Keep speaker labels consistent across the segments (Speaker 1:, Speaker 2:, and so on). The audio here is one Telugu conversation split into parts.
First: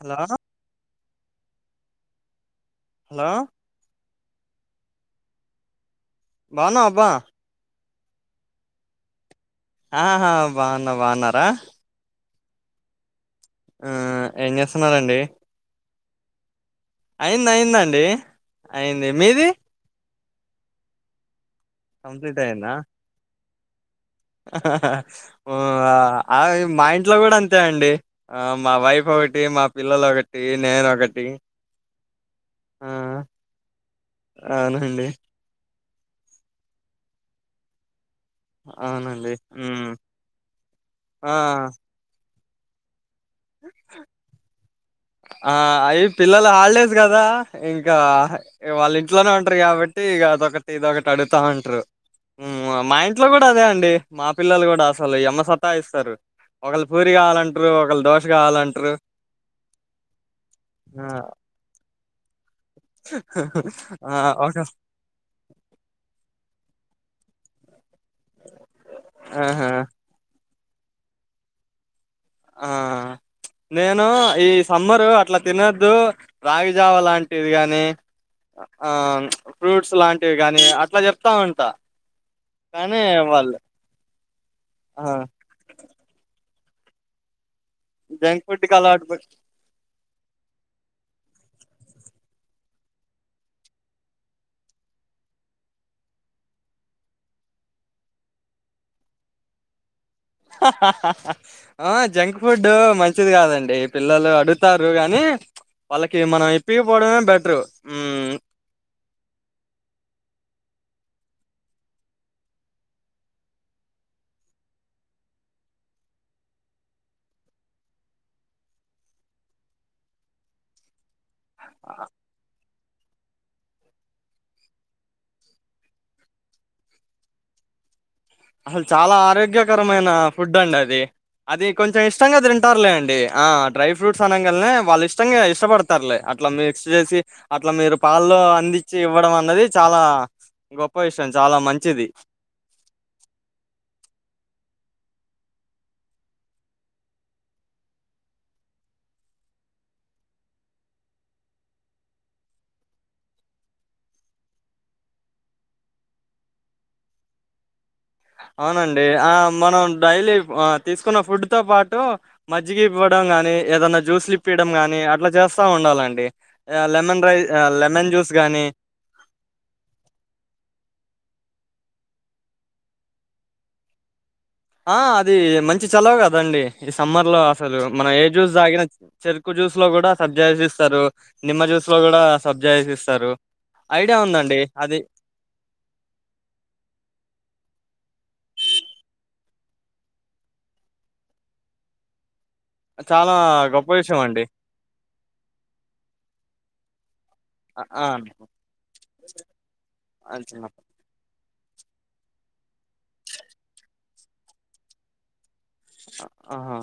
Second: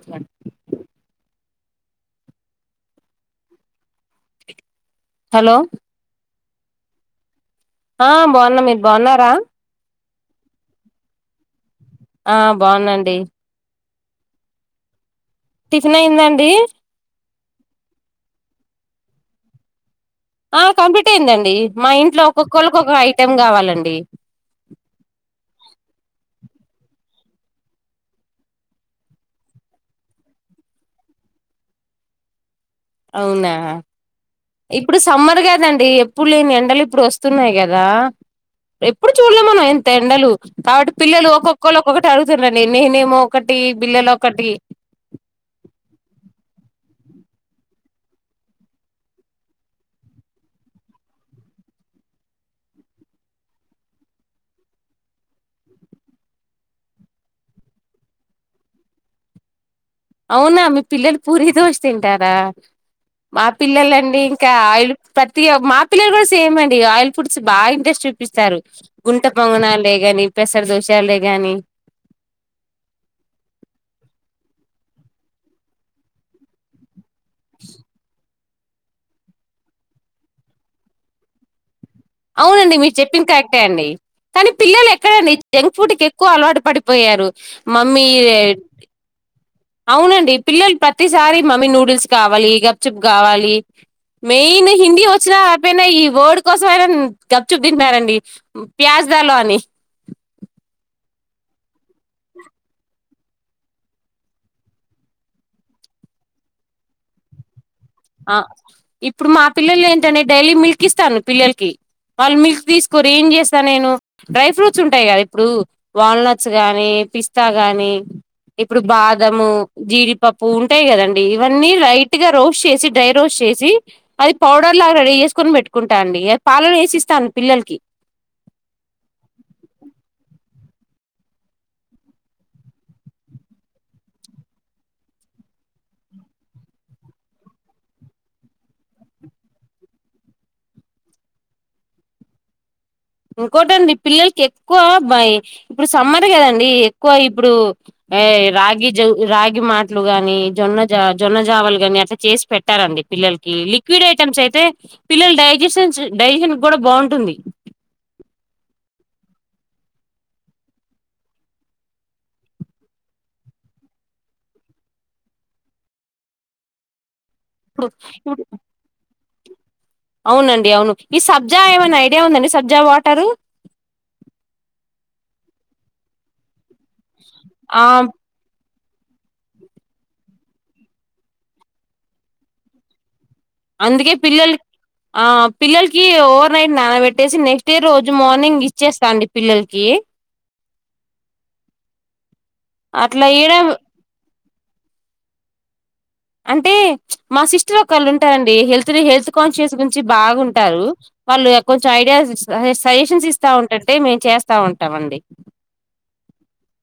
Speaker 1: హలో హలో
Speaker 2: హలో
Speaker 1: బావున్నావ అబ్బా
Speaker 2: ఆ బావున్నా మీరు బావున్నారా
Speaker 1: ఆహా బావున్న బావున్నారా
Speaker 2: ఆ బావున్న అండి
Speaker 1: ఆ ఏం చేస్తున్నారు అండి
Speaker 2: టిఫిన్ అయిందా అండి
Speaker 1: అయింది అయిందండి అయింది మీదీ
Speaker 2: ఆ కంప్లీట్ అయిందండి మా ఇంట్లో ఒక్కొక్కోలకు ఒక్క ఐటెం కావాలి అండి
Speaker 1: హ హా ఉ ఆ మా ఇంట్లో కూడా అంతే అండి మా వైఫ్ ఒకటి మా పిల్లలు ఒకటి నేను ఒకటి ఆ
Speaker 2: అవునా ఇప్పుడు
Speaker 1: అవునండి
Speaker 2: సమ్మర్ గదండి ఎప్పుడు లేని ఎండలు ఇప్పుడు వస్తున్నాయి గదా ఎప్పుడు
Speaker 1: అవునండి
Speaker 2: చూడలే మనం ఇంత
Speaker 1: ఉమ్.
Speaker 2: ఎండలు కాబట్టి పిల్లలు
Speaker 1: ఆ
Speaker 2: ఒక్కోక్కోలు ఒక్కొక్కటి అడు [unintelligible] అండి నేనేమో ఒకటి బిల్లలు ఒకటి
Speaker 1: ఆ అయి పిల్లలు హాలిడేస్ కదా ఇంకా వాళ్ళ ఇంట్లోనే ఉంటారు. కాబట్టి ఇగ అదొకటి ఇదొకటి అడుగుతా ఉంటరు. మా ఇంట్లో కూడా అదే అండి మా పిల్లలు కూడా అసలు ఎమ సతాయిస్తారు. ఒకలు పూరి కావాలంటరు ఒకలు దోశ కావాలంటరు.
Speaker 2: అవునా మీ పిల్లలు పూరి దోశ తిన్ [unintelligible] మా
Speaker 1: ఆ,
Speaker 2: పిల్లలండి ఇంకా
Speaker 1: ఒక
Speaker 2: ఆయిల్ ప్రతి మా పిల్లలు కూడా సేమ్ అండి ఆయిల్ ఫుడ్ బా ఇంట్రెస్ట్ చుప్ చూపిస్తారు గుంట
Speaker 1: ఆహా
Speaker 2: పొంగనలేగని పెసర్ దోషాలే గాని
Speaker 1: ఆ నేను ఈ సమ్మరు అట్లా తినొద్దు రాగిజావ లాం ఇదిగని ఆ ఫ్రూట్స్ లాంటివి గాని అట్లా చెప్తా ఉంటా
Speaker 2: అవునండి మీరు
Speaker 1: కానీ
Speaker 2: చెప్పింది
Speaker 1: వాళ్ళు
Speaker 2: కరెక్టే అండి కానీ పిల్లలు
Speaker 1: ఆ
Speaker 2: ఎక్కడండి జంక్ ఫుడ్ కి ఎక్కువ అలవాటు పడిపోయారు మమ్మీ
Speaker 1: జంక్ ఫుడ్ కి అలవాటు పడి
Speaker 2: అవునండి పిల్లలు ప్రతిసారి మమ్మీ నూడిల్స్ కావాలి. గప్చూప్ గావాలి మెయిన్ హిందీ వచ్చిన రాకపోయినా ఈ వర్డ్ కోసం అయినా గప్చూప్ తింటున్నరండి. ప్యాజ్ దలో అని
Speaker 1: ఆ జంక్ ఫుడ్ మంచిది కాదండి పిల్లలు అడుగుతారు. గానీ వాళ్ళకి మనం ఇప్పియకపోవడమే బెటరు హ్మ్
Speaker 2: ఆ ఇప్పుడు మా పిల్లలు ఏంటనే డైలీ మిల్క్ ఇస్తాను. పిల్లలకి వాళ్ళు మిల్క్ తీసుకోరు ఏం చేస్తాను. నేను డ్రై ఫ్రూట్స్ ఉంటాయి. కదా ఇప్పుడు వాల్నట్స్ గాని పిస్తా గానీ ఇప్పుడు బాదము జీడిపప్పు ఉంటాయి. గాధ అన్ ఇవన్నీ రైట్ గా రోస్ట్ చేసి డ్రై రోస్ట్ చేసి అది పౌడర్ లాగా రెడీ చేసుకొని పెట్టుకుంటా అండి పాలలో వేసిస్తాను పిల్లలకి
Speaker 1: అసలు చాలా ఆరోగ్యకరమైన ఫుడ్ అండి అది అది కొంచెం ఇష్టంగా తింటారులే అండి ఆ డ్రై ఫ్రూట్స్ అనంగాలనే వాళ్ళు ఇష్టంగా ఇష్టపడతారులే అట్లా మిక్స్ చేసి అట్లా మీరు పాల్లో అందించి ఇవ్వడం అన్నది చాలా గొప్ప విషయం చాలా మంచిది.
Speaker 2: ఊరుకోవదండి పిల్లలకి ఎక్కువ బయి ఇప్పుడు సమ్మర్ కదండి. ఎక్కువ ఇప్పుడు రాగి జ రాగి మాట్లూ గాని జొన్న జా జొన్న జావలు గని అట్లా చేసి పెట్టాలండి. పిల్లలకి లిక్విడ్ ఐటెమ్స్ అయితే పిల్లల డైజెషన్ డైజెషన్ కూడా బాగుంటుంది.
Speaker 1: అవునండీ ఆ మనం డైలీ ఆ తీసుకున్న ఫుడ్ తో పాటూ మజ్జిగ ఇవ్వడం గానీ ఏదన్నా జ్యూస్లు ఇప్పియడం గానీ అట్లా చేస్తా ఉండాలండి. లెమన్ రై
Speaker 2: ఇప్పుడు
Speaker 1: లెమన్ జ్యూస్ గానీ
Speaker 2: అవునండి అవును ఈ సబ్జా ఏమైనా ఐడియా ఉందండి సబ్జా వాటరు.
Speaker 1: ఆ అదీ మంచి చలవకదండి. ఈ సమ్మర్ లో అసలూ
Speaker 2: ఆ
Speaker 1: మన ఏ జూస్ దాగిన చెరుకు జ్యూస్ లో కూడా సబ్జా ఏసిస్తరూ, నిమ్మ జ్యూస్ లో కూడా సబ్జా ఏసిస్తరూ.
Speaker 2: అందుకే పిల్లలక్ ఆ పిల్లలకీ ఓవర్ నైట్ నాన పెట్టేసి నెక్స్ట్ డే రోజు మార్న నింగ్ ఇచ్చేస్తా అండి పిల్లలకీ. అట్లా
Speaker 1: చాలా
Speaker 2: ఇయడం
Speaker 1: గొప్ప విషయం అండి.
Speaker 2: అంటే ప్చ్ మా సిస్టర్
Speaker 1: ఆ ఆ
Speaker 2: ఒకళ్ళు ఉంటారండీ హెల్త్ ది హెల్త్ కాన్షియస్ గురించి
Speaker 1: ఆ,
Speaker 2: బాగుంటారూ.
Speaker 1: చిన్నప్పుడు
Speaker 2: వాళ్ళు ఎక్ కొంచెం ఐడియాస్ ఇస్ సజెషన్స్ ఇస్తా ఉంటంటే మేమ్ చేస్తా ఉంటాం అండి.
Speaker 1: ఆహా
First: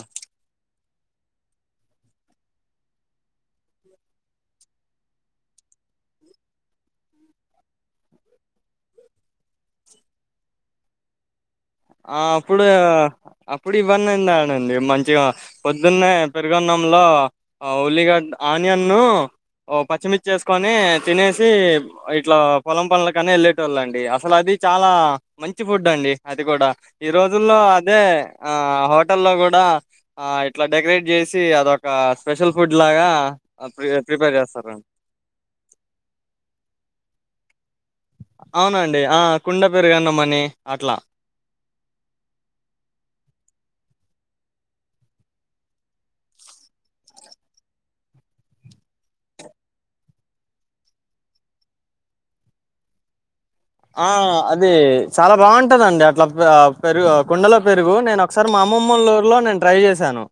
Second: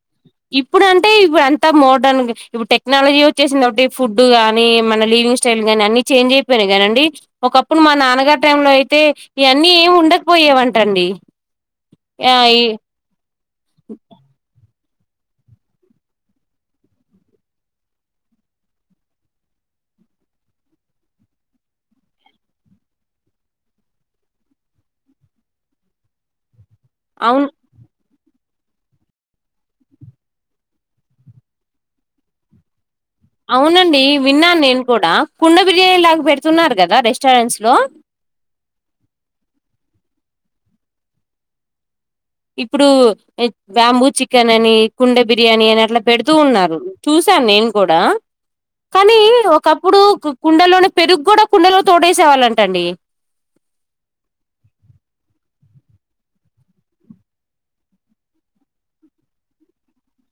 Speaker 2: ఇప్పుడు అంటే ఇప్పుడు అంత మోడర్న్ ఇప్పుడు టెక్నాలజీ వచ్చేసింది కాబట్టి ఫుడ్ గానీ మన లివింగ్ స్టైల్ గాని అన్ని చేంజ్ అయిపోయినయి కదండి. ఒకప్పుడు మా నాన్నగారి టైం లో అయితే ఇవన్నీ ఏమి ఉండకపోయేవంటండి.
Speaker 1: ఆ అప్పుడే అప్పుడు ఇవన్నీ ఉండాడండి మం మంచిగా పొద్దున్నే పెరుగన్నంలో ఉల్లిగడ్డ ఆనియన్నూ ఓ పచ్చిమిర్చి ఏసుకొనీ తినేసీ ఇట్లా పొలం పనులకనే వెళ్ళేటోళ్ళండి అసలు అది చాలా మంచి ఫుడ్ అండి. అద్ ద్ గూడా ఈ
Speaker 2: అవును
Speaker 1: రోజుల్లో అదే ఆ హోటల్లో కూడా ఆ ఇట్లా డెకరేట్ చేసీ అదొకా స్పెషల్ ఫుడ్ లాగా ప్రి
Speaker 2: అవునండీ
Speaker 1: ప్రిపేర్
Speaker 2: విన్నాన్ నేను
Speaker 1: చేస్తారండి
Speaker 2: కూడా కుండ బిర్యానీ లాగా పెడుతున్నారు కదా రెష్ స్టారెంట్స్ లో
Speaker 1: అవునండి ఆ కుండ పెరుగన్నమ్మనీ అట్లా
Speaker 2: ఇప్పుడూ బ్యాంబూ చికెన్ అనీ, కుండె బిర్యాని అని అట్లా పెడుతూ ఉన్నారు. చూసాను నేను కూడా, కానీ ఒకప్పుడు కుండలోనే పెరుగు కూడా కుండలో తోడేసేవాళ్ళంటండి.
Speaker 1: ఆ అది చాలా బాగుంటదండి అట్ల ఆ పెరుగు కుండలో పెరుగూ నేను ఒకసారి మా అమ్మమ్మలూరులో నేను ట్రై చేశాను.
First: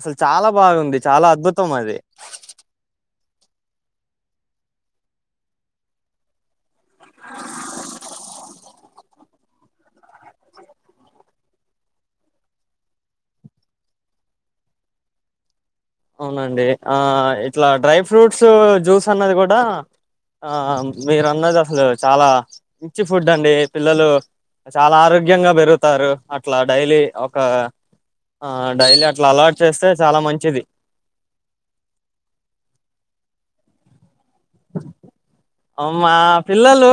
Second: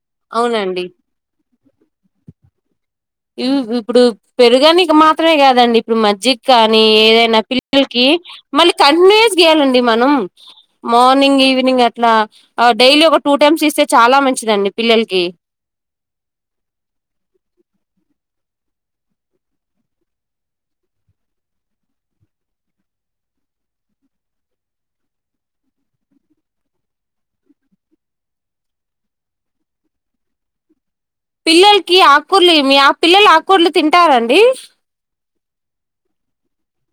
Speaker 1: అసలు చాలా
Speaker 2: అవునండి
Speaker 1: బాగుంది చాలా అద్భుత్ తం అదీ
Speaker 2: ఇ ఇప్పుడు పెరుగని ఇక మాత్రమే కాదండి ఇప్పుడు మజ్జిగ్ కా నీ ఏదైనా పిల్లలకీ మల్లి కంటిన్యూస్ గీయాలండి మనం. మార్నింగ్ ఈవినింగ్ అట్లా డైలీ ఒక టూ టైమ్స్ ఇస్తే చాలా మంచిదండి పిల్లలకీ.
Speaker 1: అవునండి, ఆ ఇట్లా డ్రై ఫ్రూట్స జ్యూస్ అన్నది కూడా, ఆ మీరు అన్నది అసలు చాలా మంచి ఫుడ్ అండీ, పిల్లలు చాలా ఆరోగ్యంగా పెరుగుతారు అట్లా డైలీ ఒకా ఆ డైలీ అట్లా అలవాట్ చేస్తే చాలా మంచిది.
Speaker 2: పిల్లల్ కీ ఆకూర్ల ఇ మీ ఆ పిల్లలు ఆకూరళ్లు తింటారండి.
Speaker 1: మా పిల్లలూ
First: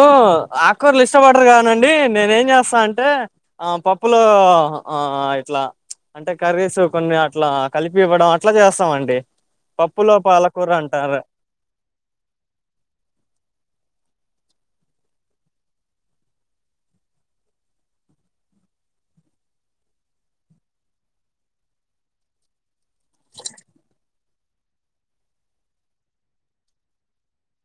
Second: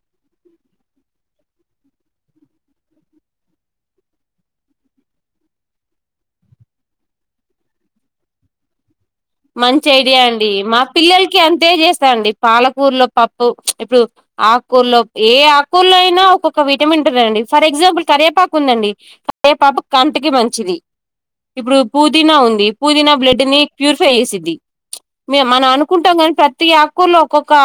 Speaker 1: ఆకూర్లు ఇష్టపడరు కానండి నేనేం చేస్తా అంటే, ఆ పప్పులో ఆ ఇట్లా ప్చ్ అంటే కర్రీస్ కొన్ని అట్లా కలిపి ఇవ్వడం అట్లా చేస్తామండి.
Speaker 2: మంచి
Speaker 1: పప్పులో
Speaker 2: ఐడియా అండీ,
Speaker 1: పాలకూర
Speaker 2: మా
Speaker 1: అంటారు
Speaker 2: పిల్లలకి అంతే చేస్తా అండి పాలక్ కూర్లో పప్పు ప్చ్ ఇప్పుడు ఆకూర్లో ఏ ఆకూర్లో అయినా ఒక్కొక్క విటమిన్ ఉంటదండి. ఫర్ ఎగ్జాంపుల్ కరేపాకు ఉందండి కరేపాకు కంటికి మంచిది. ఇప్పుడు పుదీనా ఉంది పుదీనా బ్లడ్ ని ఫ్యూరీ ఫ్ ఫై చేసిద్ది. ప్చ్ మేమ్ మనం అనుకుంటాం కాని ప్రతీ ఆకూర్లో ఒక్కొక్కా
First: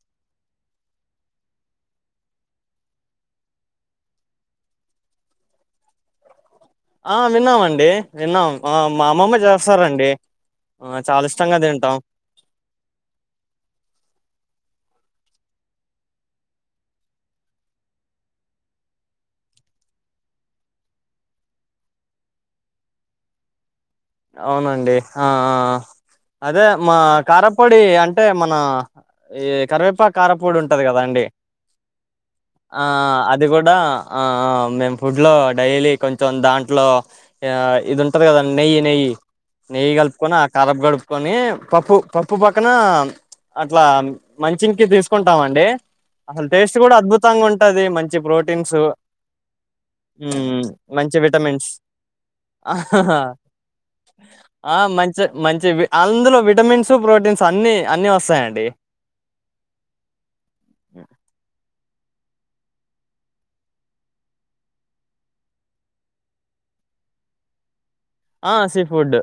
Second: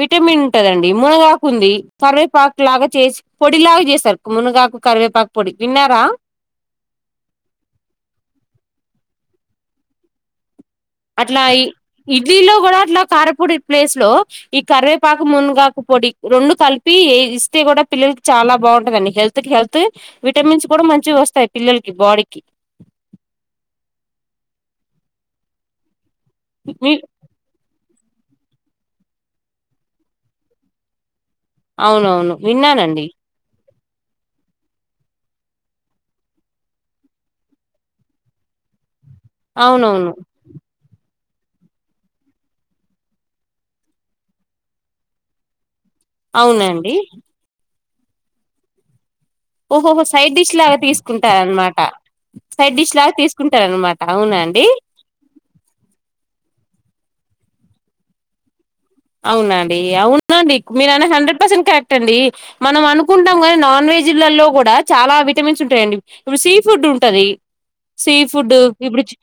Speaker 2: విటమిన్ ఉంటదండి. మునగాకు ఉందీ కరివేపాక్ లాగా చేస్ పొడిలాగా చేస్తరు, మునగాకు కరివేపాకు పొడి విన్నారా.
Speaker 1: ఆ విన్నామండీ, విన్నాం ఆ మా అమ్మమ్మ చేస్తారండి. ఆ చాలా
Speaker 2: అట్లా
Speaker 1: ఇష్టంగా తింటాం
Speaker 2: ఇడ్లీలో కూడ, అట్లా కారపూడి ప్లేస్ లో, ఈ కరవేప్ పాకు మున్నగాకు పొడి రెండు కలిపి ఇస్తే కూడా పిల్లలకి చాలా బాగుంటదండి. హెల్త్ కి హెల్త్ విటమిన్స్ కూడా మంచిగ వస్తాయి. పిల్లలకి బాడీకి
Speaker 1: అవునండి ఆ ఆ అదే
Speaker 2: మీ
Speaker 1: మా కారం పొడి అంటే అంటే మన ఈ కరివేపాకు కారంపోడి ఉంటది కదా అండి
Speaker 2: అవునవును
Speaker 1: ఆ
Speaker 2: విన్నానండి
Speaker 1: అది కూడా మేము ఫుడ్ లో డైలి కొంచెం దాంట్లో ఇది ఉంటది కద అండి నెయ్యి నెయ్యి
Speaker 2: అవునవును
Speaker 1: గల్పుకోని కారబ్ గడు కని పప్పు పప్పు పక్కన అట్లా మంచింగ్ కి తీసుకుంటాం అండి అసలు టేస్ట్ కూడ
Speaker 2: అవునండి
Speaker 1: అద్భుతంగ ఉంటది మంచి మంచి ప్రోటీన్స్
Speaker 2: ఓహోహో సైడ్ డిష్ లాగా
Speaker 1: మంచి
Speaker 2: తీసుకుంటారు
Speaker 1: విటమిన్స్
Speaker 2: అన్నమాట. సైడ్ డిష్ లాగా తీసుకుంటారు.
Speaker 1: ఆ మంచి మంచి వి అందులో విటమిన్స్ ప్రోటీన్స్ అన్ని అన్ని వస్తాయండి
Speaker 2: అవునండి అవునండి మీరన్నది హండ్రెడ్ పర్సెంట్ కరెక్ట్ అండి మనం అనుకుంటాం కాని, నాన్ వెజ్లలో కూడ చాల విటమిన్స్ ఉంటాయండి. ఇప్పుడు సీ ఫుడ్ ఉంటది సీ
Speaker 1: ఆ
Speaker 2: ఫుడ్
Speaker 1: సీ
Speaker 2: ఇపుడు
Speaker 1: ఫుడ్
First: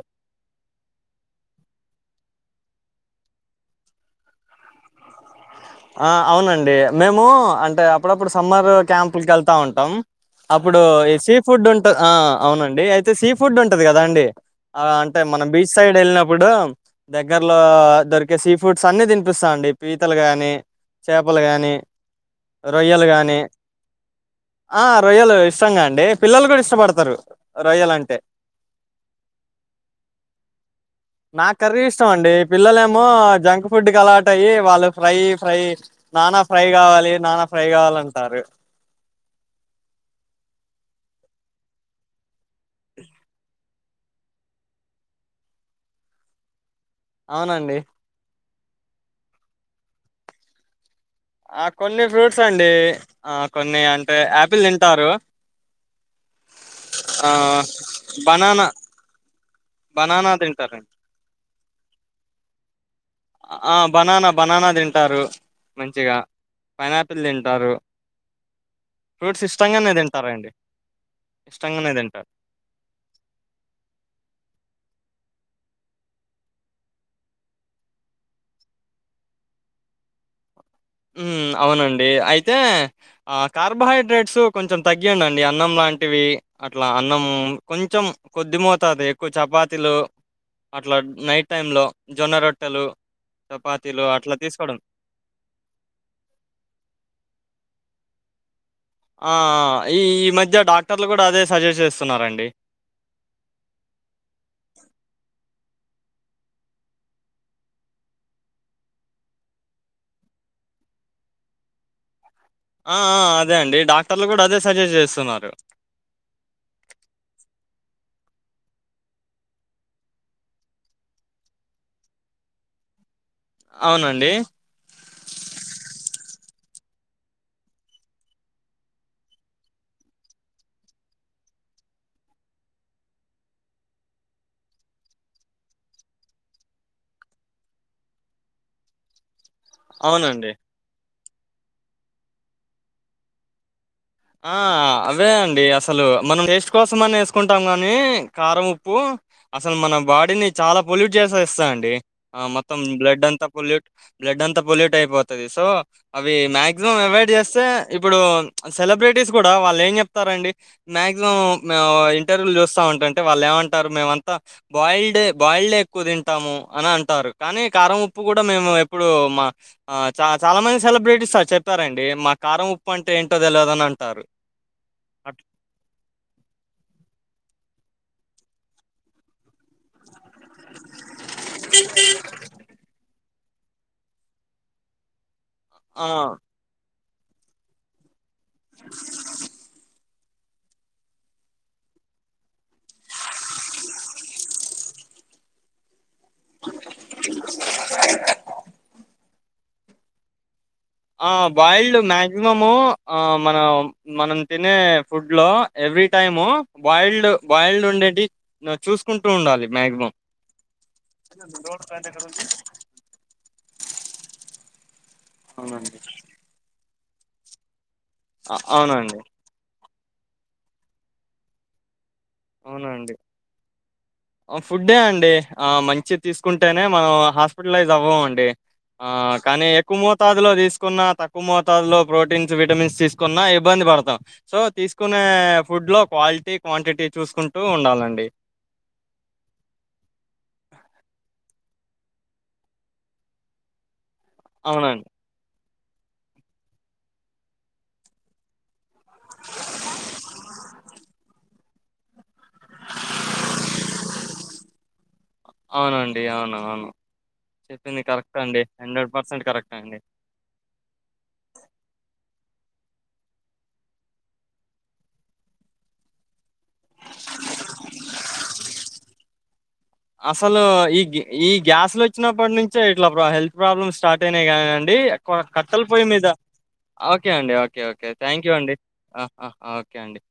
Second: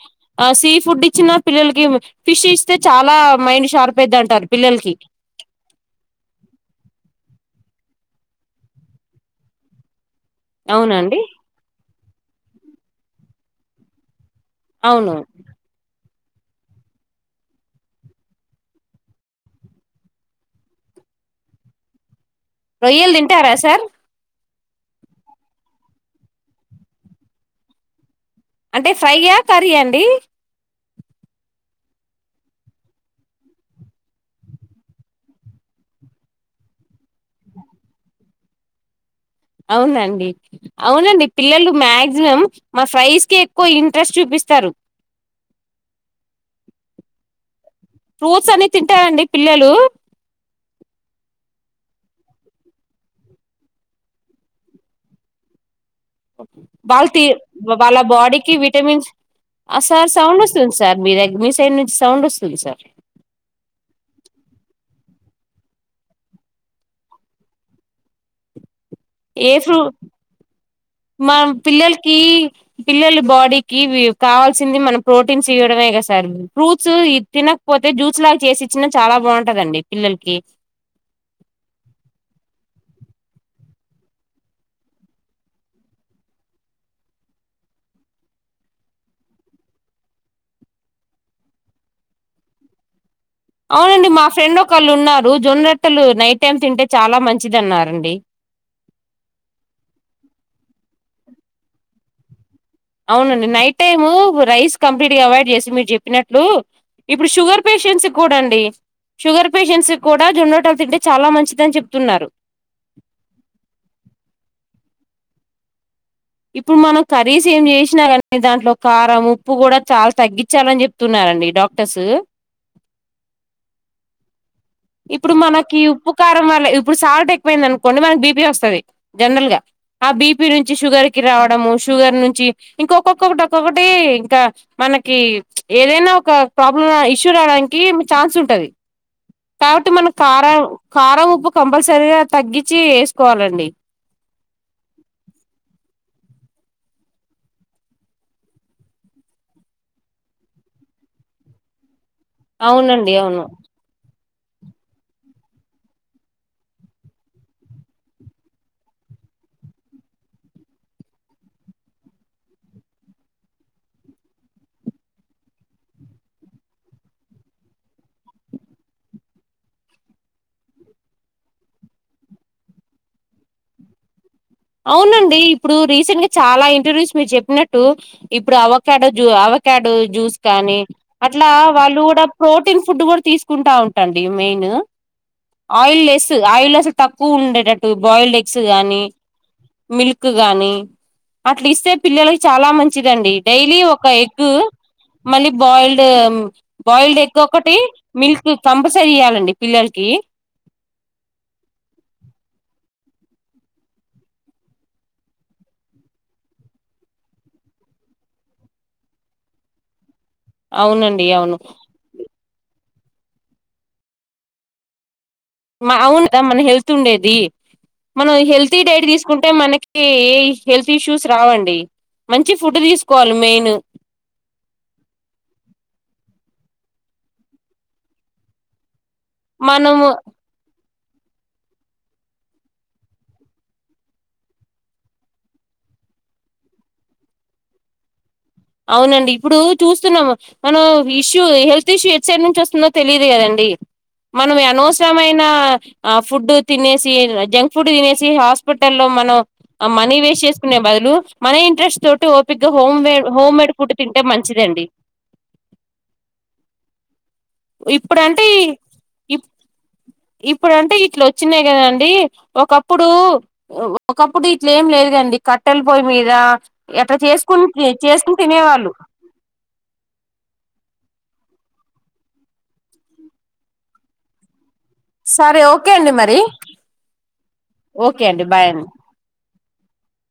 Speaker 2: సీ ఫుడ్ ఇచ్చిన పిల్లలకి ఫిష్ ఇస్తే, చాలా మైండ్ షార్ప్ అయిద్ది అంటారు. పిల్లలకి
Speaker 1: ఆ అవునండి మేము అంటే అప్పుడప్పుడు సమ్మర్ క్యాంపులకి వెళ్తా ఉంటాం. అప్పుడు ఈ
Speaker 2: అవునండి
Speaker 1: సీ ఫుడ్ ఉంటె ఆ అవునండి అయితే సీ ఫుడ్ ఉంటది కదా అండి ఆ
Speaker 2: అవును
Speaker 1: అంటే మన బీచ్ సైడ్ వెళ్ళినప్పుడ్ ఇప్పుడు దగ్గర్లో దొరికే సీ ఫుడ్స్ అన్ని తినిపిస్తా అండి పీతలు గాని చేపలు గాని
Speaker 2: రొయ్యలు తింటారా సార్
Speaker 1: ఆ రొయ్యలు ఇష్టంగా అండి పిల్లలు కూడా ఇష్టపడతారు. రొయ్యలు అంటె
Speaker 2: అంటే ఫ్రైయా కర్రీ అండి
Speaker 1: నాకు కర్రీ ఇష్టం అండి పిల్లలు ఏమో జంక్ ఫుడ్ కి అలవాటయి వాళ్ళు ఫ్రై ఫ్రై నానా ఫ్రై కావాలి నానా ఫ్రై కావాలంటారు.
Speaker 2: అవునండి అవునండి పిల్లలు మాక్సిమం మా ఫ్రైస్ కే ఎక్కువ ఇంట్రెస్ట్ చూపిస్తారు.
Speaker 1: అవునండి
Speaker 2: పూర్స్ అన్ని తింటారండి పిల్లలు
Speaker 1: ఆ కొన్ని ఫ్రూట్స్ అండి ఆ కొన్ని అంటే ఆపిల్ తింటారు.
Speaker 2: వాళ్ళ తీ
Speaker 1: ఆ
Speaker 2: వాళ్ళ బాడీకి
Speaker 1: banana
Speaker 2: vitamins sir
Speaker 1: banana
Speaker 2: sound వస్తుంది
Speaker 1: తింటారండి
Speaker 2: సార్ మీ ద సైన్ నుంచి సౌండ్ వస్తుంది సార్
Speaker 1: ఆ బనానా బనానా తింటారు మంచిగా పైనాపిల్ తింటారు ఫ్రూట్స్
Speaker 2: ఏ ఫ్రూ
Speaker 1: ఇష్టంగానే తింటారండి
Speaker 2: మన
Speaker 1: ఇష్టంగానే
Speaker 2: పిల్లలకి
Speaker 1: తింటారు
Speaker 2: పిల్లల బాడీకి కావాల్సింది మనం ప్రోటీన్ టిన్స్ ఇవ్వడమే కద సార్ ఫ్రూట్స్ తినకపోతే జ్యూస్ లాగా చేసి ఇచ్చినా చాలా బాగుంటదండి పిల్లలకి
Speaker 1: ఉమ్ అవునండి అయితే ఆ కార్బోహైడ్రేట్స్ కొంచెం తగ్గియండండి అన్నం లాంటివి అట్లా అన్నం కొంచెం కొద్దిమోతాదే ఎక్కువ చపాతీలు అట్లా నైట్ టైం లో జొన్న రొట్టెలు చపాతీలు
Speaker 2: అవునండి మా
Speaker 1: అట్లా
Speaker 2: ఫ్రెండ్
Speaker 1: తీసుకోవడం
Speaker 2: ఒకళ్ళు ఉన్నారు జొన్న రో జొన్నట్టలు నైట్ టైమ్ తింటే చాలా మంచిది అన్నారండి
Speaker 1: ఆ ఈ ఈ మధ్య డాక్టర్లు కూడా అదే సజెస్ట్ చేస్తున్నారండి
Speaker 2: అవునండి నైట్ టైము రైస్ కంప్లీట్ గా అవాయిడ్ చేసి మీరు చెప్పినట్లు ఇప్పుడు షుగర్ పేషెంట్స్ కూడా అండి షుగర్ పేషెంట్స్ కూడా జొన్నోటలు తింటే చాలా మంచిదని చెప్తున్నారు
Speaker 1: ఆ ఆ అదే అండి డాక్టర్లు కూడా అదే సజెస్ట్ చేస్తున్నారు
Speaker 2: ఇప్పుడు మనం కర్రీస్ ఏం చేసినా కానీ దాంట్లో కారం ఉప్పు కూడా చాలా తగ్గించాలని చెప్తున్నరండి డాక్టర్స్
Speaker 1: అవునండి
Speaker 2: ఇప్పుడు మనకి ఉప్పు కారం వల్ల ఇప్పుడు సాల్ట్ ఎక్కువైంది అనుకోండి మనకి బీపీ వస్తుంది జనరల్ గా ఆ బీపీ నుంచి షుగర్ కి రావడము షుగర్ నుంచి ఇంక ఒక్కొక్కొక్కటి ఒక్కొక్కటి ఇంకా మనకి ఏదైనా ఒక ప్రాబ్లం ఇష్యూ రావడానికి ఛాన్స్ ఉంటది కాబట్టి మన
Speaker 1: అవునండి.
Speaker 2: కారం కారం ఉప్ ఉప్పు కంపల్సరీగా తగ్గించి ఎసుకోవాలండి
Speaker 1: ఆ అవే అండి అసలు మనం టేస్ట్ కోసం అని వేసుకుంటాం కానీ కారం ఉప్పు అసలు మన బాడీని చాలా పొల్యూట్ చేసేస్థాయి అండి ఆ మెత్తం
Speaker 2: అవునండి
Speaker 1: బ్లడ్
Speaker 2: అవును
Speaker 1: అంతా పొల్యూట్ బ్లడ్ అంతా పొల్యూట్ అయిపోతది సో అవి మాక్సిమం యావైడ్ చేస్తే ఇప్పుడు సెలబ్రిటీస్ కూడా వాళ్ళు ఏం చెప్తారండి మాక్సిమం ఇంటర్వ్యూలు చూస్తా ఉంటంటే వాళ్ళు ఏమంటారు మేమంతా బాయిల్డ్ బాయిల్డే ఎక్కువ తింటాము అని అంటారు కానీ కారం ఉప్పు కూడా మేము ఎప్పుడు మా చా చాలా మంది సెలబ్రిటీస్ చెప్పారండి మా కారం ఉప్పు అంటే ఏంటి ట్ట తెలదని అంటారు
Speaker 2: అవునండి ఇప్పుడు రీసెంట్ గా చాలా ఇంటర్వ్యూస్ మీరు చెప్పినట్టు ప్పుడు ఇప్పుడు అవకాడో జు అవక్ కాడ్ జూస్ కానీ అట్లా వాళ్ళు కూడా ప్రోటీన్ ఫుడ్ కూడా తీస్ కుంటా ఉంటండి మెయిన్ ఆయిల్
Speaker 1: ఆ
Speaker 2: లెస్ ఆయిల్ లెస్ తక్కువ ఉండేటట్టు బాయిల్డ్ ఎగ్ ఎక్స్ కానీ మిల్క్ గాని అట్లా ఇస్తే పిల్లలకి చాలా మంచిదండి డైలీ ఒక ఎగ్ మళ్ళీ బాయిల్ అంటే బాయిల్డ్ ఎగ్ ఒకటి మిల్క్ కంపల్సరీ ఇయాలండి పిల్లలకి
Speaker 1: ఆ బాయిల్డ్ మాక్సిమం మన మనం తినే ఫుడ్ లో ఎవ్రీ టైము బాయిల్డ్ బాయిల్డ్ ఉండేది చూసుకుంటూ ఉండాలి మాక్సిమం
Speaker 2: అవునండి అవును
Speaker 1: డోంట్ రూల్స్
Speaker 2: మా
Speaker 1: అవునండి
Speaker 2: అవును మన హెల్త్ తుండేది మనం
Speaker 1: అ
Speaker 2: హెల్తీ డైట్
Speaker 1: అవునండి
Speaker 2: తీసుకుంటే మనకి ఈ హెల్త్ ఇష్యూస్ రావండి మంచి ఫుడ్
Speaker 1: అవునండి
Speaker 2: తీసుకోవాలి మెయిన్
Speaker 1: ఫుడ్ ఎ అండి ఆ మంచి తీసుకుంటేనే మనం హాస్పిటలైజ్ అవ్వం అండి ఆ కానీ ఎక్కువ
Speaker 2: మనము
Speaker 1: మూతాదులో తీసుకు కున్నా తక్కువ మోతా లో ప్రోటీన్స్ విటమిన్స్ తీసుకున్నా ఇబ్బంది పడతాం సో తీసుకునే ఫుడ్ లో క్వాలిటీ క్వాంటిటీ చూసుకుంటూ ఉండాలండి
Speaker 2: అవునండి ఇప్పుడూ చూస్తున్నాము మనం హీష్ ట్యూ హెల్త్ ఇష్యూ ఎట్ సైడ్ నుంచి వస్తుందో తెలియదు కదండి మనవి
Speaker 1: అవునండి
Speaker 2: అనవసరమైన ఆ ఫుడ్ తినేసి జంక్ ఫుడ్ తినేసి హాస్పిటల్ లో మనం మనీ వేస్ట్ చేసుకునే బదులు మన ఇంట్రెస్ట్ తోటి ఓపిగ్గా హోమ్మేడ్ ఫుడ్ తింటే మంచిదండి
Speaker 1: అవునండి అవును అవును చెప్పింది కరెక్ట్
Speaker 2: ఇప్పుడంటే
Speaker 1: అండి.
Speaker 2: ఇ ఇప్ప్
Speaker 1: కరెక్ట్ అండి.
Speaker 2: ఇప్పుడంటే ఇట్ల వచ్చినాయి కదండి ఒకప్పుడూ ఒకప్పుడు ఇట్లేం లేదు కండి కట్టెల పొయ్ మీద ఎట్లా చేసుకుని చేసుకుని తినేవాళ్ళు
Speaker 1: అసలు ఈగ్యా ఈ గ్యాస్లు వచ్చినప్పటి నుంచే ఇట్లా ప్రా హెల్త్ ప్రాబ్లమ్స్ స్టార్ట్ అయినాయి కానీ ండి ఎక్కువ
Speaker 2: సరే
Speaker 1: కట్టల
Speaker 2: ఓకే
Speaker 1: పొయ్యి
Speaker 2: అండి
Speaker 1: మీద
Speaker 2: మరి
Speaker 1: ఓకే అండి ఓకే ఓకే థ్యాంక్ యూ అండి అ అ ఓకే అండి